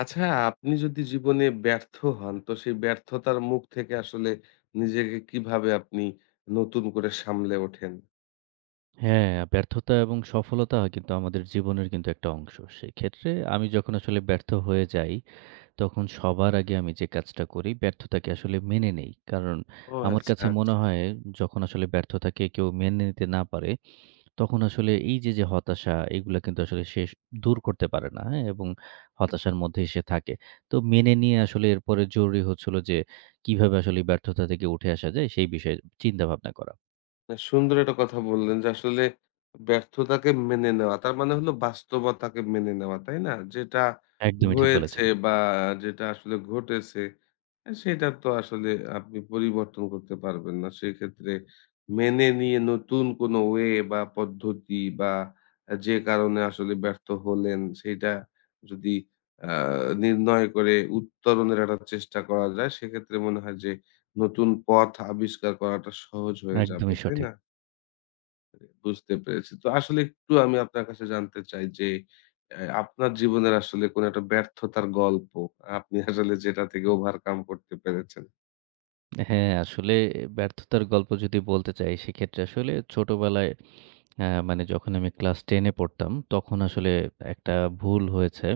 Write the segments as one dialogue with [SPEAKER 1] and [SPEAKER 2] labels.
[SPEAKER 1] আচ্ছা, আপনি যদি জীবনে ব্যর্থ হন, তো সেই ব্যর্থতার মুখ থেকে আসলে নিজেকে কিভাবে আপনি নতুন করে সামলে ওঠেন?
[SPEAKER 2] হ্যাঁ, ব্যর্থতা এবং সফলতা কিন্তু আমাদের জীবনের কিন্তু একটা অংশ। সেক্ষেত্রে আমি যখন আসলে ব্যর্থ হয়ে যাই, তখন সবার আগে আমি যে কাজটা করি, ব্যর্থতাকে আসলে মেনে নেই। কারণ
[SPEAKER 1] ও
[SPEAKER 2] আমার
[SPEAKER 1] আচ্ছা,
[SPEAKER 2] কাছে মনে
[SPEAKER 1] আচ্ছা।
[SPEAKER 2] হয় যখন আসলে ব্যর্থতাকে কেউ মেনে নিতে না পারে, তখন আসলে এই যে, যে হতাশা, এগুলা কিন্তু আসলে সে দূর করতে পারে না, হ্যাঁ? এবং হতাশার মধ্যেই সে থাকে। তো মেনে নিয়ে আসলে এরপরে জরুরি হচ্ছিল যে, কিভাবে আসলে এই ব্যর্থতা থেকে উঠে আসা যায়, সেই বিষয়ে চিন্তাভাবনা করা।
[SPEAKER 1] না, সুন্দর একটা কথা বললেন যে আসলে ব্যর্থতাকে মেনে নেওয়া তার মানে হলো বাস্তবতাকে মেনে নেওয়া তাই না যেটা
[SPEAKER 2] একদমই ঠিক
[SPEAKER 1] হয়েছে
[SPEAKER 2] বলেছেন।
[SPEAKER 1] বা যেটা আসলে ঘটেছে সেটা তো আসলে আপনি পরিবর্তন করতে পারবেন না সেক্ষেত্রে মেনে নিয়ে নতুন কোনো ওয়ে বা পদ্ধতি বা যে কারণে আসলে ব্যর্থ হলেন সেটা যদি নির্ণয় করে উত্তরণের একটা চেষ্টা করা যায় সেক্ষেত্রে মনে হয় যে নতুন পথ আবিষ্কার করাটা সহজ হয়ে যাবে,
[SPEAKER 2] একদমই
[SPEAKER 1] তাই
[SPEAKER 2] সঠিক।
[SPEAKER 1] না? বুঝতে পেরেছি। তো আসলে একটু আমি আপনার কাছে জানতে চাই যে, আপনার জীবনের আসলে কোন একটা ব্যর্থতার গল্প, আপনি আসলে যেটা থেকে ওভারকাম করতে পেরেছেন।
[SPEAKER 2] হ্যাঁ, আসলে ব্যর্থতার গল্প যদি বলতে চাই, সেক্ষেত্রে আসলে ছোটবেলায় মানে যখন আমি ক্লাস 10 এ পড়তাম, তখন আসলে একটা ভুল হয়েছে।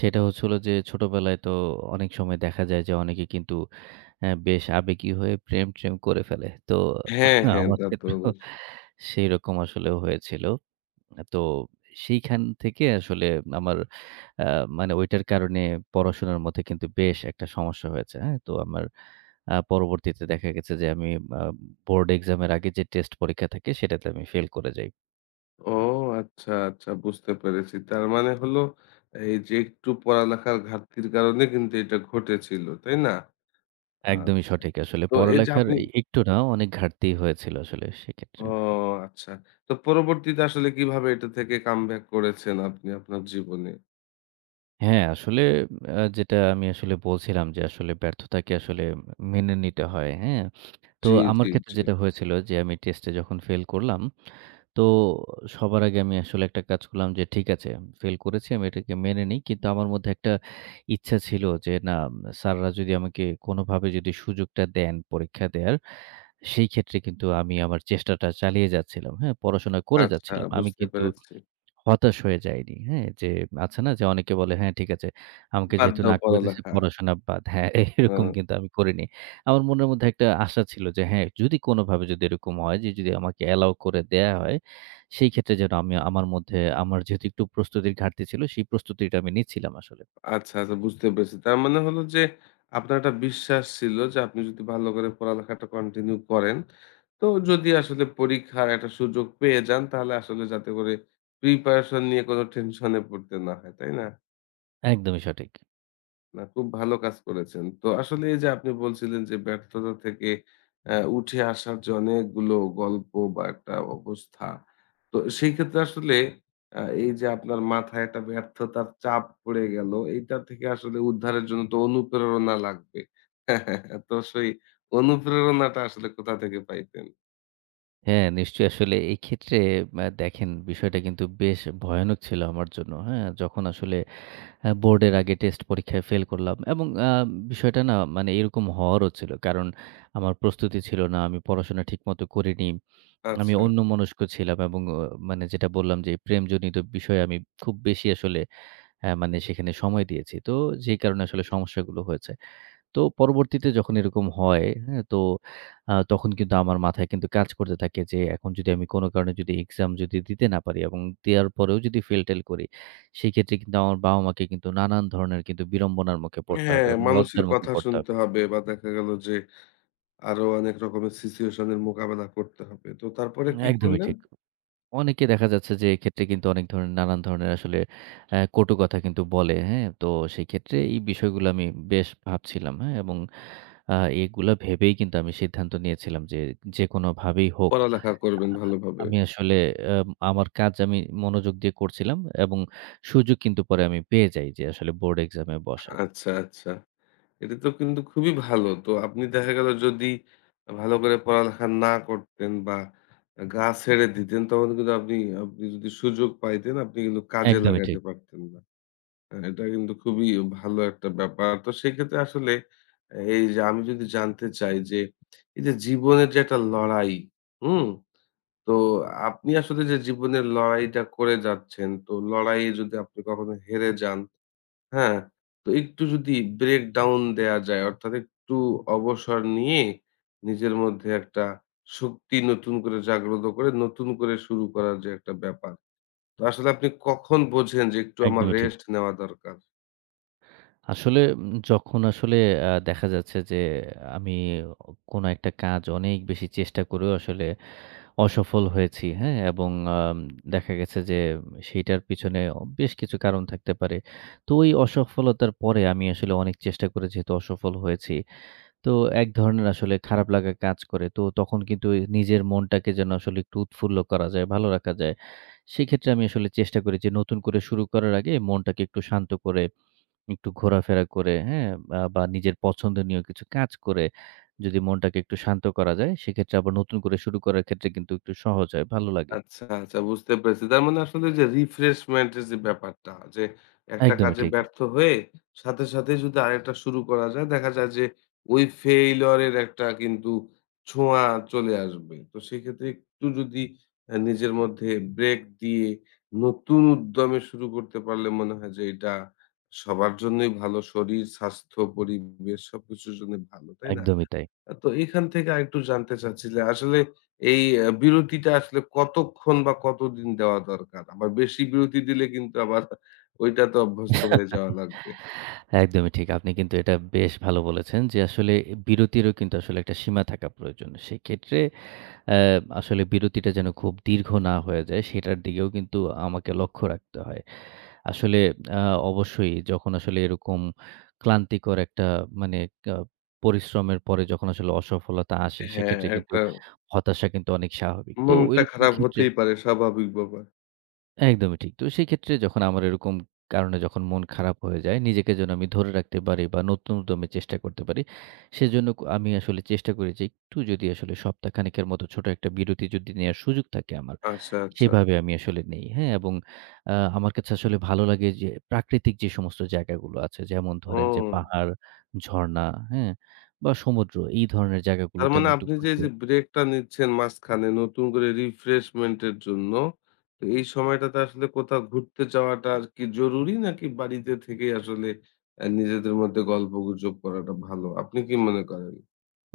[SPEAKER 2] সেটা হচ্ছে হলো যে, ছোটবেলায় তো অনেক সময় দেখা যায় যে, অনেকে কিন্তু বেশ আবেগী হয়ে প্রেম-ট্রেম করে ফেলে। তো
[SPEAKER 1] হ্যাঁ, হ্যাঁ,
[SPEAKER 2] আমার
[SPEAKER 1] তা তো
[SPEAKER 2] ক্ষেত্রেও
[SPEAKER 1] অবশ্যই।
[SPEAKER 2] সেইরকম আসলে হয়েছিল। তো সেইখান থেকে আসলে আমার আ মানে ওইটার কারণে পড়াশোনার মধ্যে কিন্তু বেশ একটা সমস্যা হয়েছে। হ্যাঁ? তো আমার পরবর্তীতে দেখা গেছে যে আমি আ বোর্ড এক্সামের আগে যে টেস্ট পরীক্ষা থাকে সেটাতে আমি ফেল করে যাই।
[SPEAKER 1] ও আচ্ছা, আচ্ছা বুঝতে পেরেছি। তার মানে হলো এই যে একটু পড়ালেখার ঘাটতির কারণে কিন্তু এটা ঘটেছিল, তাই না?
[SPEAKER 2] একদমই
[SPEAKER 1] আচ্ছা।
[SPEAKER 2] সঠিক আসলে।
[SPEAKER 1] তো এই যে
[SPEAKER 2] পড়ালেখার
[SPEAKER 1] আপনি
[SPEAKER 2] এ একটু না অনেক ঘাটতি হয়েছিল আসলে সেক্ষেত্রে।
[SPEAKER 1] ও আচ্ছা। তো পরবর্তীতে আসলে কিভাবে এটা থেকে কামব্যাক করেছেন আপনি আপনার জীবনে?
[SPEAKER 2] হ্যাঁ, আসলে যেটা আমি আসলে বলছিলাম যে আসলে ব্যর্থতাকে আসলে মেনে নিতে হয়, হ্যাঁ? তো
[SPEAKER 1] জি,
[SPEAKER 2] আমার
[SPEAKER 1] জি,
[SPEAKER 2] ক্ষেত্রে
[SPEAKER 1] জি।
[SPEAKER 2] যেটা হয়েছিল যে আমি টেস্টে যখন ফেল করলাম, তো সবার আগে আমি আসলে একটা কাজ করলাম যে ঠিক আছে ফেল করেছি আমি এটাকে মেনে নিই। কিন্তু আমার মধ্যে একটা ইচ্ছা ছিল যে না স্যাররা যদি আমাকে কোনোভাবে যদি সুযোগটা দেন পরীক্ষা দেয়ার, সেই ক্ষেত্রে কিন্তু আমি আমার চেষ্টাটা চালিয়ে যাচ্ছিলাম। হ্যাঁ? পড়াশোনা করে
[SPEAKER 1] আচ্ছা
[SPEAKER 2] যাচ্ছিলাম। আমি
[SPEAKER 1] বুঝতে
[SPEAKER 2] কিন্তু
[SPEAKER 1] পেরেছি।
[SPEAKER 2] হতাশ হয়ে যাইনি। হ্যাঁ? যে আছে না যে অনেকে বলে, "হ্যাঁ, ঠিক আছে। আমাকে
[SPEAKER 1] বাদ
[SPEAKER 2] যেহেতু
[SPEAKER 1] দাও
[SPEAKER 2] না করে দিছে
[SPEAKER 1] পড়ালেখা।
[SPEAKER 2] পড়াশোনা বাদ।" হ্যাঁ,
[SPEAKER 1] ও
[SPEAKER 2] এরকম কিন্তু আমি করিনি। আমার মনের মধ্যে একটা আশা ছিল যে হ্যাঁ, যদি কোনোভাবে যদি এরকম হয় যে যদি আমাকে অ্যালাও করে দেয়া হয়, সেই ক্ষেত্রে যেন আমি আমার মধ্যে আমার যেহেতু একটু প্রস্তুতির ঘাটতি ছিল সেই প্রস্তুতিটা আমি নিচ্ছিলাম আসলে।
[SPEAKER 1] আচ্ছা, আচ্ছা বুঝতে পেরেছি। তার মানে হলো যে আপনার একটা বিশ্বাস ছিল যে আপনি যদি ভালো করে পড়ালেখাটা কন্টিনিউ করেন, তো যদি আসলে পরীক্ষার একটা সুযোগ পেয়ে যান তাহলে আসলে যাতে করে প্রিপারেশন নিয়ে কোনো টেনশনে পড়তে না হয়, তাই না?
[SPEAKER 2] একদমই সঠিক।
[SPEAKER 1] না, খুব ভালো কাজ করেছেন। তো আসলে এই যে আপনি বলছিলেন যে ব্যর্থতা থেকে উঠে আসার যে অনেকগুলো গল্প বা একটা অবস্থা। তো সেই ক্ষেত্রে আসলে এই যে আপনার মাথায় একটা ব্যর্থতার চাপ পড়ে গেল, এইটা থেকে আসলে উদ্ধারের জন্য তো অনুপ্রেরণা লাগবে। তো সেই অনুপ্রেরণাটা আসলে কোথা থেকে পাইতেন?
[SPEAKER 2] হ্যাঁ, নিশ্চয়ই আসলে এই ক্ষেত্রে দেখেন বিষয়টা কিন্তু বেশ ভয়ানক ছিল আমার জন্য। হ্যাঁ? যখন আসলে বোর্ডের আগে টেস্ট পরীক্ষায় ফেল করলাম এবং বিষয়টা না মানে এরকম হওয়ারও ছিল। কারণ আমার প্রস্তুতি ছিল না। আমি পড়াশোনা ঠিকমতো করিনি। আমি
[SPEAKER 1] আচ্ছা।
[SPEAKER 2] অন্যমনস্ক ছিলাম এবং মানে যেটা বললাম যে প্রেমজনিত বিষয়ে আমি খুব বেশি আসলে মানে সেখানে সময় দিয়েছি। তো যেই কারণে আসলে সমস্যাগুলো হয়েছে। তো পরবর্তীতে যখন এরকম হয়, হ্যাঁ? তো তখন কিন্তু আমার মাথায় কিন্তু কাজ করতে থাকে যে এখন যদি আমি কোনো কারণে যদি এক্সাম যদি দিতে না পারি এবং দেওয়ার পরেও যদি ফেল-টেল করি, সেক্ষেত্রে কিন্তু আমার বাবা-মাকে কিন্তু নানান ধরনের কিন্তু বিড়ম্বনার মুখে পড়তে হবে
[SPEAKER 1] হ্যাঁ,
[SPEAKER 2] এবং
[SPEAKER 1] মানুষের
[SPEAKER 2] লজ্জার মুখে
[SPEAKER 1] কথা
[SPEAKER 2] পড়তে
[SPEAKER 1] শুনতে
[SPEAKER 2] হবে।
[SPEAKER 1] হবে বা দেখা গেল যে আরো অনেক রকমের সিচুয়েশন এর মোকাবেলা করতে হবে। তো তারপরে কি
[SPEAKER 2] একদমই
[SPEAKER 1] করলেন?
[SPEAKER 2] ঠিক। অনেকে দেখা যাচ্ছে যে এক্ষেত্রে কিন্তু অনেক ধরনের নানান ধরনের আসলে কটু কথা কিন্তু বলে, হ্যাঁ? তো সেক্ষেত্রে এই বিষয়গুলো আমি বেশ ভাবছিলাম, হ্যাঁ? এবং আ এগুলা ভেবেই কিন্তু আমি সিদ্ধান্ত নিয়েছিলাম যে যেকোনোভাবেই হোক আ
[SPEAKER 1] পড়ালেখা করবেন ভালোভাবে।
[SPEAKER 2] আমি আসলে আমার কাজ আমি মনোযোগ দিয়ে করছিলাম এবং সুযোগ কিন্তু পরে আমি পেয়ে যাই যে আসলে বোর্ড এক্সামে বসার।
[SPEAKER 1] আচ্ছা, আচ্ছা। এটা তো কিন্তু খুবই ভালো। তো আপনি দেখা গেল যদি ভালো করে পড়ালেখা না করতেন বা গা ছেড়ে দিতেন তখন কিন্তু আপনি আপনি যদি সুযোগ পাইতেন আপনি কিন্তু কাজে
[SPEAKER 2] একদমই
[SPEAKER 1] লাগাতে
[SPEAKER 2] ঠিক,
[SPEAKER 1] পারতেন না। হ্যাঁ, এটা কিন্তু খুবই ভালো একটা ব্যাপার। তো সেক্ষেত্রে আসলে এই যে আমি যদি জানতে চাই যে এই যে জীবনের যে একটা লড়াই, হুম? তো আপনি আসলে যে জীবনের লড়াইটা করে যাচ্ছেন, তো লড়াইয়ে যদি আপনি কখনো হেরে যান হ্যাঁ, তো একটু যদি ব্রেক ডাউন দেয়া যায় অর্থাৎ একটু অবসর নিয়ে নিজের মধ্যে একটা শক্তি নতুন করে জাগ্রত করে নতুন করে শুরু করার যে একটা ব্যাপার। তো আসলে আপনি কখন বোঝেন যে একটু আমার
[SPEAKER 2] একদমই ঠিক।
[SPEAKER 1] রেস্ট নেওয়া দরকার?
[SPEAKER 2] আসলে যখন আসলে দেখা যাচ্ছে যে আমি কোনো একটা কাজ অনেক বেশি চেষ্টা করেও আসলে অসফল হয়েছি, হ্যাঁ? এবং আম দেখা গেছে যে সেইটার পিছনে বেশ কিছু কারণ থাকতে পারে। তো ওই অসফলতার পরে আমি আসলে অনেক চেষ্টা করে যেহেতু অসফল হয়েছি তো এক ধরনের আসলে খারাপ লাগা কাজ করে। তো তখন কিন্তু এ নিজের মনটাকে যেন আসলে একটু উৎফুল্ল করা যায়, ভালো রাখা যায়। সেক্ষেত্রে আমি আসলে চেষ্টা করি যে নতুন করে শুরু করার আগে মনটাকে একটু শান্ত করে, একটু ঘোরাফেরা করে, হ্যাঁ? বা বা নিজের পছন্দনীয় কিছু কাজ করে যদি মনটাকে একটু শান্ত করা যায়, সেক্ষেত্রে আবার নতুন করে শুরু করার ক্ষেত্রে কিন্তু একটু সহজ হয়, ভালো লাগে।
[SPEAKER 1] আচ্ছা, আচ্ছা বুঝতে পেরেছি। তার মানে আসলে যে রিফ্রেশমেন্ট এর যে ব্যাপারটা যে একটা
[SPEAKER 2] একদমই
[SPEAKER 1] কাজে
[SPEAKER 2] ঠিক,
[SPEAKER 1] ব্যর্থ হয়ে সাথে, সাথে যদি আরেকটা শুরু করা যায় দেখা যায় যে ওই ফেইলিউর এর একটা কিন্তু ছোঁয়া চলে আসবে। তো সেক্ষেত্রে একটু যদি নিজের মধ্যে ব্রেক দিয়ে নতুন উদ্যমে শুরু করতে পারলে মনে হয় যে এটা সবার জন্যই ভালো। শরীর, স্বাস্থ্য, পরিবেশ সবকিছুর জন্য ভালো। তাই না?
[SPEAKER 2] একদমই তাই।
[SPEAKER 1] তো এখান থেকে আরেকটু জানতে চাচ্ছি যে আসলে এই বিরতিটা আসলে কতক্ষণ বা কতদিন দেওয়া দরকার? আবার বেশি বিরতি দিলে কিন্তু আবার ঐটাতে অভ্যস্ত হয়ে যাওয়া লাগবে।
[SPEAKER 2] একদমই ঠিক। আপনি কিন্তু এটা বেশ ভালো বলেছেন যে, আসলে বিরতিরও কিন্তু আসলে একটা সীমা থাকা প্রয়োজন। সেক্ষেত্রে অ্যা আসলে বিরতিটা যেন খুব দীর্ঘ না হয়ে যায়, সেটার দিকেও কিন্তু আমাকে লক্ষ্য রাখতে হয়। আসলে আ অবশ্যই যখন আসলে এরকম ক্লান্তিকর একটা মানে আ পরিশ্রমের পরে যখন আসলে অসফলতা আসে,
[SPEAKER 1] হ্যাঁ,
[SPEAKER 2] সেক্ষেত্রে কিন্তু
[SPEAKER 1] একটা
[SPEAKER 2] হতাশা কিন্তু অনেক স্বাভাবিক। তো
[SPEAKER 1] মনটা
[SPEAKER 2] ঐরকম
[SPEAKER 1] খারাপ
[SPEAKER 2] ক্ষেত্রে
[SPEAKER 1] হতেই পারে স্বাভাবিক ব্যাপার।
[SPEAKER 2] একদমই ঠিক। তো সেক্ষেত্রে যখন আমার এরকম কারণে যখন মন খারাপ হয়ে যায়, নিজেকে যেন আমি ধরে রাখতে পারি বা নতুন উদ্যমে চেষ্টা করতে পারি, সেজন্য আমি আসলে চেষ্টা করি যে একটু যদি আসলে সপ্তাহখানেকের মতো ছোট একটা বিরতি যদি নেয়ার সুযোগ থাকে আমার,
[SPEAKER 1] আচ্ছা, আচ্ছা।
[SPEAKER 2] সেভাবে আমি আসলে নেই। হ্যাঁ? এবং আমার কাছে আসলে ভালো লাগে যে প্রাকৃতিক যে সমস্ত জায়গাগুলো আছে, যেমন
[SPEAKER 1] ও।
[SPEAKER 2] ধরেন যে পাহাড়, ঝর্ণা, হ্যাঁ? বা সমুদ্র এই ধরনের
[SPEAKER 1] তার
[SPEAKER 2] জায়গাগুলোতে
[SPEAKER 1] মানে
[SPEAKER 2] আমি একটু
[SPEAKER 1] আপনি যে এই
[SPEAKER 2] ঘুরতে
[SPEAKER 1] যে ব্রেকটা নিচ্ছেন মাঝখানে নতুন করে রিফ্রেশমেন্ট এর জন্য, তো এই সময়টাতে আসলে কোথাও ঘুরতে যাওয়াটা আর কি জরুরি নাকি বাড়িতে থেকেই আসলে নিজেদের মধ্যে গল্পগুজব করাটা ভালো? আপনি কি মনে করেন?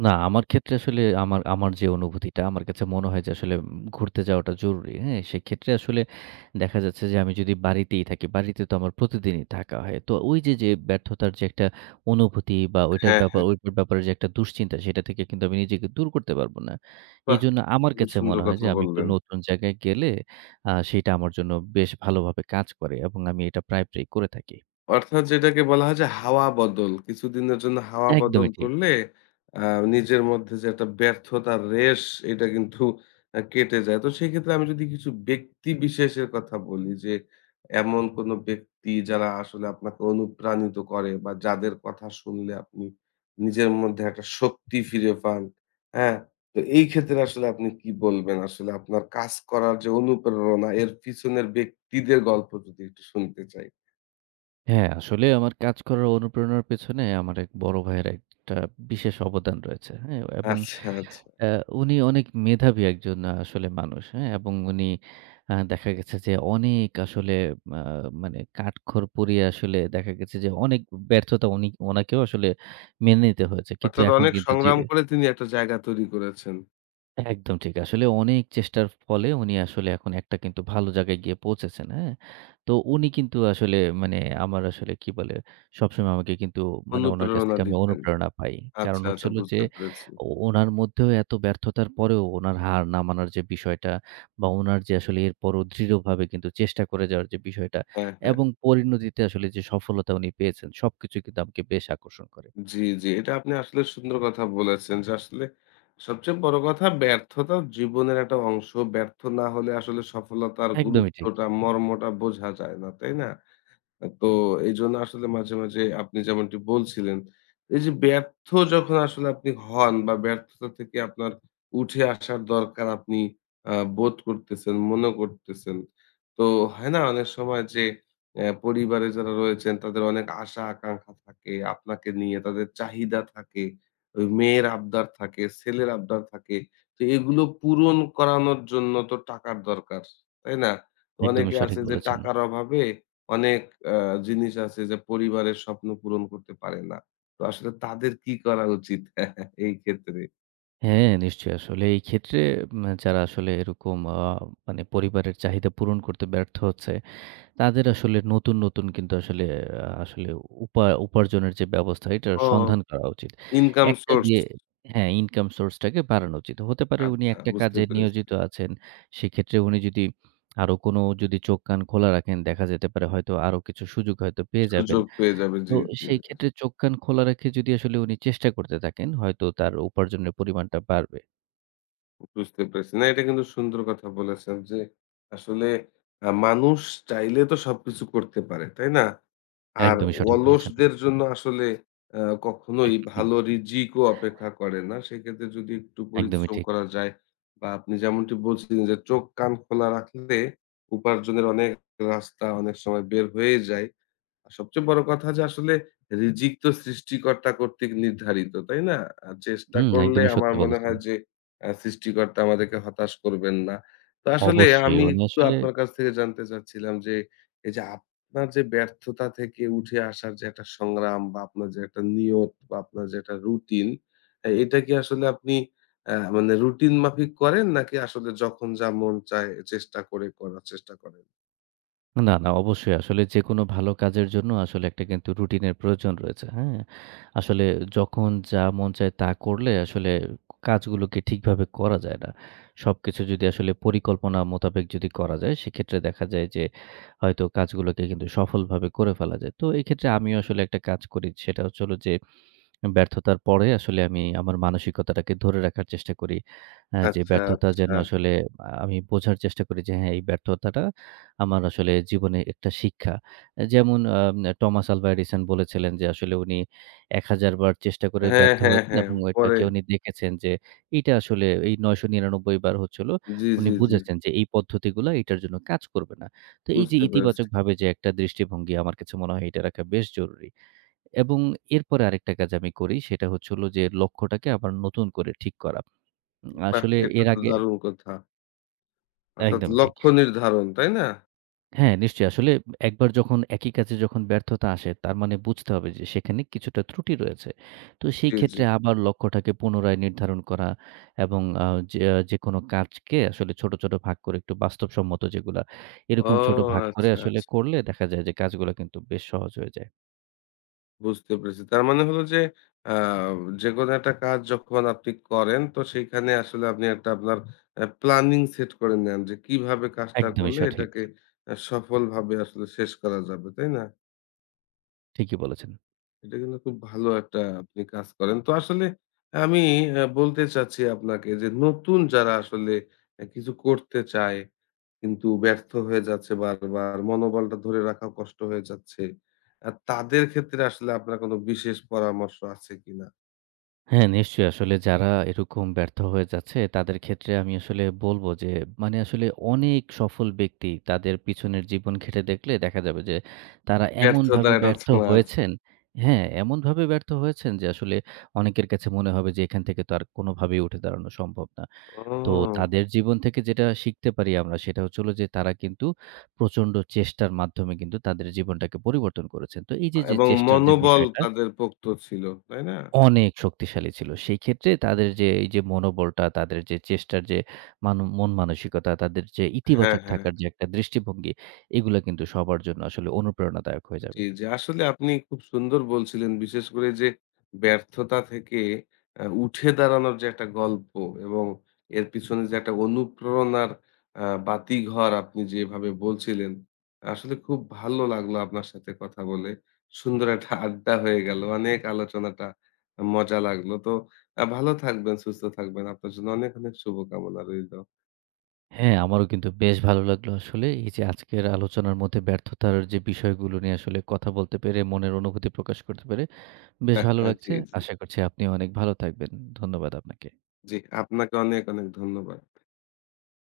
[SPEAKER 2] না, আমার ক্ষেত্রে আসলে আমার আমার যে অনুভূতিটা, আমার কাছে মনে হয় যে আসলে ঘুরতে যাওয়াটা জরুরি। হ্যাঁ? সেক্ষেত্রে আসলে দেখা যাচ্ছে যে আমি যদি বাড়িতেই থাকি, বাড়িতে তো আমার প্রতিদিনই থাকা হয়। তো ওই যে, যে ব্যর্থতার যে একটা অনুভূতি বা
[SPEAKER 1] হ্যাঁ, হ্যাঁ।
[SPEAKER 2] ওইটার ব্যাপারে যে একটা দুশ্চিন্তা সেটা থেকে কিন্তু আমি নিজেকে দূর করতে পারব না।
[SPEAKER 1] বাহ!
[SPEAKER 2] এইজন্য আমার
[SPEAKER 1] খুবই
[SPEAKER 2] কাছে
[SPEAKER 1] সুন্দর
[SPEAKER 2] মনে হয়
[SPEAKER 1] কথা
[SPEAKER 2] যে আমি একটু
[SPEAKER 1] বললেন।
[SPEAKER 2] নতুন জায়গায় গেলে সেইটা আমার জন্য বেশ ভালোভাবে কাজ করে এবং আমি এটা প্রায়, প্রায়ই করে থাকি।
[SPEAKER 1] অর্থাৎ যেটাকে বলা হয় যে হাওয়া বদল। কিছুদিনের জন্য হাওয়া বদল
[SPEAKER 2] একদমই ঠিক।
[SPEAKER 1] করলে আ নিজের মধ্যে যে একটা ব্যর্থতার রেশ এটা কিন্তু কেটে যায়। তো সেক্ষেত্রে আমি যদি কিছু ব্যক্তি বিশেষের কথা বলি যে এমন কোন ব্যক্তি যারা আসলে আপনাকে অনুপ্রাণিত করে বা যাদের কথা শুনলে আপনি নিজের মধ্যে একটা শক্তি ফিরে পান, হ্যাঁ? তো এই ক্ষেত্রে আসলে আপনি কি বলবেন? আসলে আপনার কাজ করার যে অনুপ্রেরণা এর পিছনের ব্যক্তিদের গল্প যদি একটু শুনতে চাই।
[SPEAKER 2] হ্যাঁ, আসলে আমার কাজ করার অনুপ্রেরণার পেছনে আমার এক বড় ভাইয়ের একটা বিশেষ অবদান রয়েছে। হ্যাঁ? এবং
[SPEAKER 1] আচ্ছা, আচ্ছা।
[SPEAKER 2] আ উনি অনেক মেধাবী একজন আসলে মানুষ। হ্যাঁ? এবং উনি দেখা গেছে যে অনেক আসলে আ মানে কাঠখড় পুড়িয়ে আসলে দেখা গেছে যে অনেক ব্যর্থতা উনি ওনাকেও আসলে মেনে নিতে হয়েছে। কিন্তু
[SPEAKER 1] অর্থাৎ
[SPEAKER 2] এখন
[SPEAKER 1] অনেক
[SPEAKER 2] কিন্তু যে
[SPEAKER 1] সংগ্রাম করে তিনি একটা জায়গা তৈরি করেছেন।
[SPEAKER 2] একদম ঠিক। আসলে অনেক চেষ্টার ফলে উনি আসলে এখন একটা কিন্তু ভালো জায়গায় গিয়ে পৌঁছেছেন, হ্যাঁ? তো উনি কিন্তু আসলে মানে আমার আসলে কি বলে, সবসময় আমাকে কিন্তু মানে উনার কাছ
[SPEAKER 1] অনুপ্রেরণা
[SPEAKER 2] থেকে আমি
[SPEAKER 1] দিতেন।
[SPEAKER 2] অনুপ্রেরণা পাই। কারণ
[SPEAKER 1] আচ্ছা,
[SPEAKER 2] হচ্ছে
[SPEAKER 1] আচ্ছা
[SPEAKER 2] হলো যে,
[SPEAKER 1] বুঝতে পেরেছি।
[SPEAKER 2] ওনার মধ্যেও এত ব্যর্থতার পরেও উনার হার না মানার যে বিষয়টা বা উনার যে আসলে এরপরও দৃঢ়ভাবে কিন্তু চেষ্টা করে যাওয়ার যে বিষয়টা
[SPEAKER 1] হ্যাঁ, হ্যাঁ।
[SPEAKER 2] এবং পরিণতিতে আসলে যে সফলতা উনি পেয়েছেন, সবকিছুই কিন্তু আমাকে বেশ আকর্ষণ করে।
[SPEAKER 1] জি, জি। এটা আপনি আসলে সুন্দর কথা বলেছেন যে আসলে সবচেয়ে বড় কথা ব্যর্থতা জীবনের একটা অংশ। ব্যর্থ না হলে আসলে সফলতার
[SPEAKER 2] একদমই ঠিক।
[SPEAKER 1] গুরুত্বটা, মর্মটা বোঝা যায় না। তাই না? তো এইজন্য আসলে মাঝে, মাঝে আপনি যেমনটি বলছিলেন, এই যে ব্যর্থ যখন আসলে আপনি হন বা ব্যর্থতা থেকে আপনার উঠে আসার দরকার আপনি বোধ করতেছেন, মনে করতেছেন। তো হয় না অনেক সময় যে পরিবারে যারা রয়েছেন তাদের অনেক আশা আকাঙ্ক্ষা থাকে আপনাকে নিয়ে, তাদের চাহিদা থাকে, ওই মেয়ের আবদার থাকে, ছেলের আবদার থাকে। তো এগুলো পূরণ করানোর জন্য তো টাকার দরকার, তাই না? তো
[SPEAKER 2] একদমই
[SPEAKER 1] অনেকে
[SPEAKER 2] সঠিক
[SPEAKER 1] আছে যে
[SPEAKER 2] বলেছেন।
[SPEAKER 1] টাকার অভাবে অনেক আ জিনিস আছে যে পরিবারের স্বপ্ন পূরণ করতে পারে না। তো আসলে তাদের কি করা উচিত এই ক্ষেত্রে?
[SPEAKER 2] হ্যাঁ, নিশ্চয়ই। আসলে এই ক্ষেত্রে যারা আসলে এরকম মানে পরিবারের চাহিদা পূরণ করতে ব্যর্থ হচ্ছে, তাদের আসলে নতুন, নতুন কিন্তু আসলে আসলে উপার্জনের যে ব্যবস্থা, এটার
[SPEAKER 1] ও।
[SPEAKER 2] সন্ধান করা উচিত।
[SPEAKER 1] ইনকাম
[SPEAKER 2] একটা
[SPEAKER 1] সোর্স
[SPEAKER 2] দিয়ে হ্যাঁ, ইনকাম সোর্সটাকে বাড়ানো উচিত। হতে পারে উনি
[SPEAKER 1] আচ্ছা
[SPEAKER 2] একটা
[SPEAKER 1] বুঝতে
[SPEAKER 2] কাজে
[SPEAKER 1] পেরেছি।
[SPEAKER 2] নিয়োজিত আছেন। সেক্ষেত্রে উনি যদি আরো কোনো যদি চোখ কান খোলা রাখেন, দেখা যেতে পারে হয়তো আরো কিছু সুযোগ হয়তো পেয়ে যাবেন।
[SPEAKER 1] সুযোগ পেয়ে যাবে।
[SPEAKER 2] তো
[SPEAKER 1] জি, জি।
[SPEAKER 2] সেই ক্ষেত্রে চোখ কান খোলা রেখে যদি আসলে উনি চেষ্টা করতে থাকেন, হয়তো তার উপার্জনের পরিমাণটা বাড়বে।
[SPEAKER 1] বুঝতে পেরেছি। না, এটা কিন্তু সুন্দর কথা বলেছেন যে আসলে মানুষ চাইলে তো সবকিছু করতে পারে, তাই না? আর
[SPEAKER 2] একদমই সঠিক বলেছেন।
[SPEAKER 1] অলসদের জন্য আসলে আ কখনোই
[SPEAKER 2] হুম,
[SPEAKER 1] ভালো রিজিকও অপেক্ষা করে না। সেক্ষেত্রে যদি একটু
[SPEAKER 2] একদমই
[SPEAKER 1] পরিশ্রম
[SPEAKER 2] ঠিক।
[SPEAKER 1] করা যায় বা আপনি যেমনটি বলছিলেন যে চোখ কান খোলা রাখলে উপার্জনের অনেক রাস্তা অনেক সময় বের হয়ে যায়। সবচেয়ে বড় কথা যে আসলে রিজিক তো সৃষ্টিকর্তা কর্তৃক নির্ধারিত, তাই না? চেষ্টা
[SPEAKER 2] হুম,
[SPEAKER 1] করলে
[SPEAKER 2] একদমই
[SPEAKER 1] আমার
[SPEAKER 2] সত্যি
[SPEAKER 1] মনে
[SPEAKER 2] বলেছেন।
[SPEAKER 1] হয় যে সৃষ্টিকর্তা আমাদেরকে হতাশ করবেন না। তো আসলে
[SPEAKER 2] অবশ্যই
[SPEAKER 1] আমি
[SPEAKER 2] উনি
[SPEAKER 1] একটু
[SPEAKER 2] আসলে
[SPEAKER 1] আপনার কাছ থেকে জানতে চাচ্ছিলাম যে, এই যে আপনার যে ব্যর্থতা থেকে উঠে আসার যে একটা সংগ্রাম বা আপনার যে একটা নিয়ত বা আপনার যে একটা রুটিন, এ এটা কি আসলে আপনি মানে রুটিন মাফিক করেন নাকি আসলে যখন যা মন চায় চেষ্টা করে করার চেষ্টা করেন?
[SPEAKER 2] না, না অবশ্যই আসলে যেকোনো ভালো কাজের জন্য আসলে একটা কিন্তু রুটিনের প্রয়োজন রয়েছে। হ্যাঁ? আসলে যখন যা মন চায় তা করলে আসলে কাজগুলোকে ঠিকভাবে করা যায় না। সবকিছু যদি আসলে পরিকল্পনা মোতাবেক যদি করা যায় সেক্ষেত্রে দেখা যায় যে হয়তো কাজগুলোকে কিন্তু সফলভাবে করে ফেলা যায়। তো এক্ষেত্রে আমিও আসলে একটা কাজ করি সেটা হচ্ছে হলো যে ব্যর্থতার পরে আসলে আমি আমার মানসিকতাটাকে ধরে রাখার চেষ্টা করি। যে
[SPEAKER 1] আচ্ছা,
[SPEAKER 2] ব্যর্থতা যেন
[SPEAKER 1] আচ্ছা।
[SPEAKER 2] আসলে আমি বোঝার চেষ্টা করি যে হ্যাঁ, এই ব্যর্থতাটা আমার আসলে জীবনে একটা শিক্ষা। যেমন টমাস আলভা এডিসন বলেছিলেন যে আসলে উনি ১০০০ বার চেষ্টা করে
[SPEAKER 1] হ্যাঁ,
[SPEAKER 2] ব্যর্থ
[SPEAKER 1] হ্যাঁ,
[SPEAKER 2] হয়েছেন
[SPEAKER 1] হ্যাঁ।
[SPEAKER 2] এবং
[SPEAKER 1] পরে
[SPEAKER 2] এটাকে উনি দেখেছেন যে এইটা আসলে এই ৯৯৯ বার হচ্ছে হলো
[SPEAKER 1] জি,
[SPEAKER 2] উনি
[SPEAKER 1] জি, জি।
[SPEAKER 2] বুঝেছেন যে এই পদ্ধতিগুলা এটার জন্য কাজ করবে না। তো এই যে
[SPEAKER 1] বুঝতে পেরেছি।
[SPEAKER 2] ইতিবাচকভাবে যে একটা দৃষ্টিভঙ্গি আমার কাছে মনে হয় এটা রাখা বেশ জরুরি। এবং এরপরে আরেকটা কাজ আমি করি সেটা হচ্ছে হলো যে লক্ষ্যটাকে আবার নতুন করে ঠিক করা।
[SPEAKER 1] বাহ!
[SPEAKER 2] আসলে
[SPEAKER 1] এটা
[SPEAKER 2] এর
[SPEAKER 1] তো
[SPEAKER 2] আগে
[SPEAKER 1] দারুণ কথা। অর্থাৎ
[SPEAKER 2] একদমই ঠিক।
[SPEAKER 1] লক্ষ্য নির্ধারণ, তাই না?
[SPEAKER 2] হ্যাঁ, নিশ্চয়ই আসলে একবার যখন একই কাজে যখন ব্যর্থতা আসে তার মানে বুঝতে হবে যে সেখানে কিছুটা ত্রুটি রয়েছে। তো সেই
[SPEAKER 1] জি, জি।
[SPEAKER 2] ক্ষেত্রে আবার লক্ষ্যটাকে পুনরায় নির্ধারণ করা এবং যে যেকোনো কাজকে আসলে ছোট, ছোট ভাগ করে একটু বাস্তবসম্মত যেগুলা
[SPEAKER 1] ও
[SPEAKER 2] এরকম ছোট ভাগ করে
[SPEAKER 1] আচ্ছা,
[SPEAKER 2] আসলে
[SPEAKER 1] আচ্ছা।
[SPEAKER 2] করলে দেখা যায় যে কাজগুলা কিন্তু বেশ সহজ হয়ে যায়।
[SPEAKER 1] বুঝতে পেরেছি। তার মানে হলো যে আ যেকোনো একটা কাজ যখন আপনি করেন তো সেখানে আসলে আপনি একটা আপনার প্ল্যানিং সেট করে নেন যে কিভাবে কাজটা
[SPEAKER 2] একদমই
[SPEAKER 1] করলে
[SPEAKER 2] সঠিক।
[SPEAKER 1] এটাকে সফলভাবে আসলে শেষ করা যাবে, তাই না?
[SPEAKER 2] ঠিকই বলেছেন।
[SPEAKER 1] এটা কিন্তু খুব ভালো একটা আপনি কাজ করেন। তো আসলে আমি বলতে চাচ্ছি আপনাকে যে নতুন যারা আসলে কিছু করতে চায় কিন্তু ব্যর্থ হয়ে যাচ্ছে বারবার। মনোবলটা ধরে রাখাও কষ্ট হয়ে যাচ্ছে। তাদের ক্ষেত্রে আসলে আপনার কোন বিশেষ পরামর্শ আছে কিনা?
[SPEAKER 2] হ্যাঁ, নিশ্চয়ই। আসলে যারা এরকম ব্যর্থ হয়ে যাচ্ছে, তাদের ক্ষেত্রে আমি আসলে বলব যে, মানে আসলে অনেক সফল ব্যক্তি তাদের পিছনের জীবন ঘেঁটে দেখলে দেখা যাবে যে, তারা এমনভাবে
[SPEAKER 1] ব্যর্থতার একটা
[SPEAKER 2] ব্যর্থ
[SPEAKER 1] ছোঁয়া আছে।
[SPEAKER 2] হয়েছেন হ্যাঁ, এমনভাবে ব্যর্থ হয়েছেন যে আসলে অনেকের কাছে মনে হবে যে, এখান থেকে তো আর কোনোভাবেই উঠে দাঁড়ানো সম্ভব না। তো
[SPEAKER 1] ও
[SPEAKER 2] তাদের জীবন থেকে যেটা শিখতে পারি আমরা, সেটা হচ্ছে হলো যে, তারা কিন্তু প্রচণ্ড চেষ্টার মাধ্যমে কিন্তু তাদের জীবনটাকে পরিবর্তন করেছেন। তো এই যে, যে
[SPEAKER 1] এবং
[SPEAKER 2] চেষ্টার যে
[SPEAKER 1] মনোবল
[SPEAKER 2] বিষয়টা
[SPEAKER 1] তাদের পোক্ত ছিল, তাই না?
[SPEAKER 2] অনেক শক্তিশালী ছিল। সেই ক্ষেত্রে তাদের যে এই যে মনোবলটা, তাদের যে চেষ্টার যে মন মানসিকতা, তাদের যে
[SPEAKER 1] হ্যাঁ,
[SPEAKER 2] ইতিবাচক
[SPEAKER 1] হ্যাঁ।
[SPEAKER 2] থাকার যে একটা দৃষ্টিভঙ্গি, এগুলা কিন্তু সবার জন্য আসলে অনুপ্রেরণাদায়ক হয়ে
[SPEAKER 1] জি,
[SPEAKER 2] যাবে।
[SPEAKER 1] জি। আসলে আপনি খুব সুন্দর বলছিলেন। বিশেষ করে যে ব্যর্থতা থেকে উঠে দাঁড়ানোর যে একটা গল্প এবং এর পিছনে যে একটা অনুপ্রেরণার বাতিঘর আপনি যেভাবে বলছিলেন, আসলে খুব ভালো লাগলো আপনার সাথে কথা বলে। সুন্দর একটা আড্ডা হয়ে গেল। অনেক আলোচনাটা মজা লাগলো। তো ভালো থাকবেন, সুস্থ থাকবেন। আপনার জন্য অনেক, অনেক শুভকামনা রইলো।
[SPEAKER 2] হ্যাঁ, আমারও কিন্তু বেশ ভালো লাগলো আসলে। এই যে আজকের আলোচনার মধ্যে ব্যর্থতার যে বিষয়গুলো নিয়ে আসলে কথা বলতে পেরে, মনের অনুভূতি প্রকাশ করতে পেরে বেশ ভালো
[SPEAKER 1] জি,
[SPEAKER 2] লাগছে।
[SPEAKER 1] জি।
[SPEAKER 2] আশা করছি আপনিও অনেক ভালো থাকবেন। ধন্যবাদ আপনাকে।
[SPEAKER 1] জি, আপনাকে অনেক, অনেক ধন্যবাদ।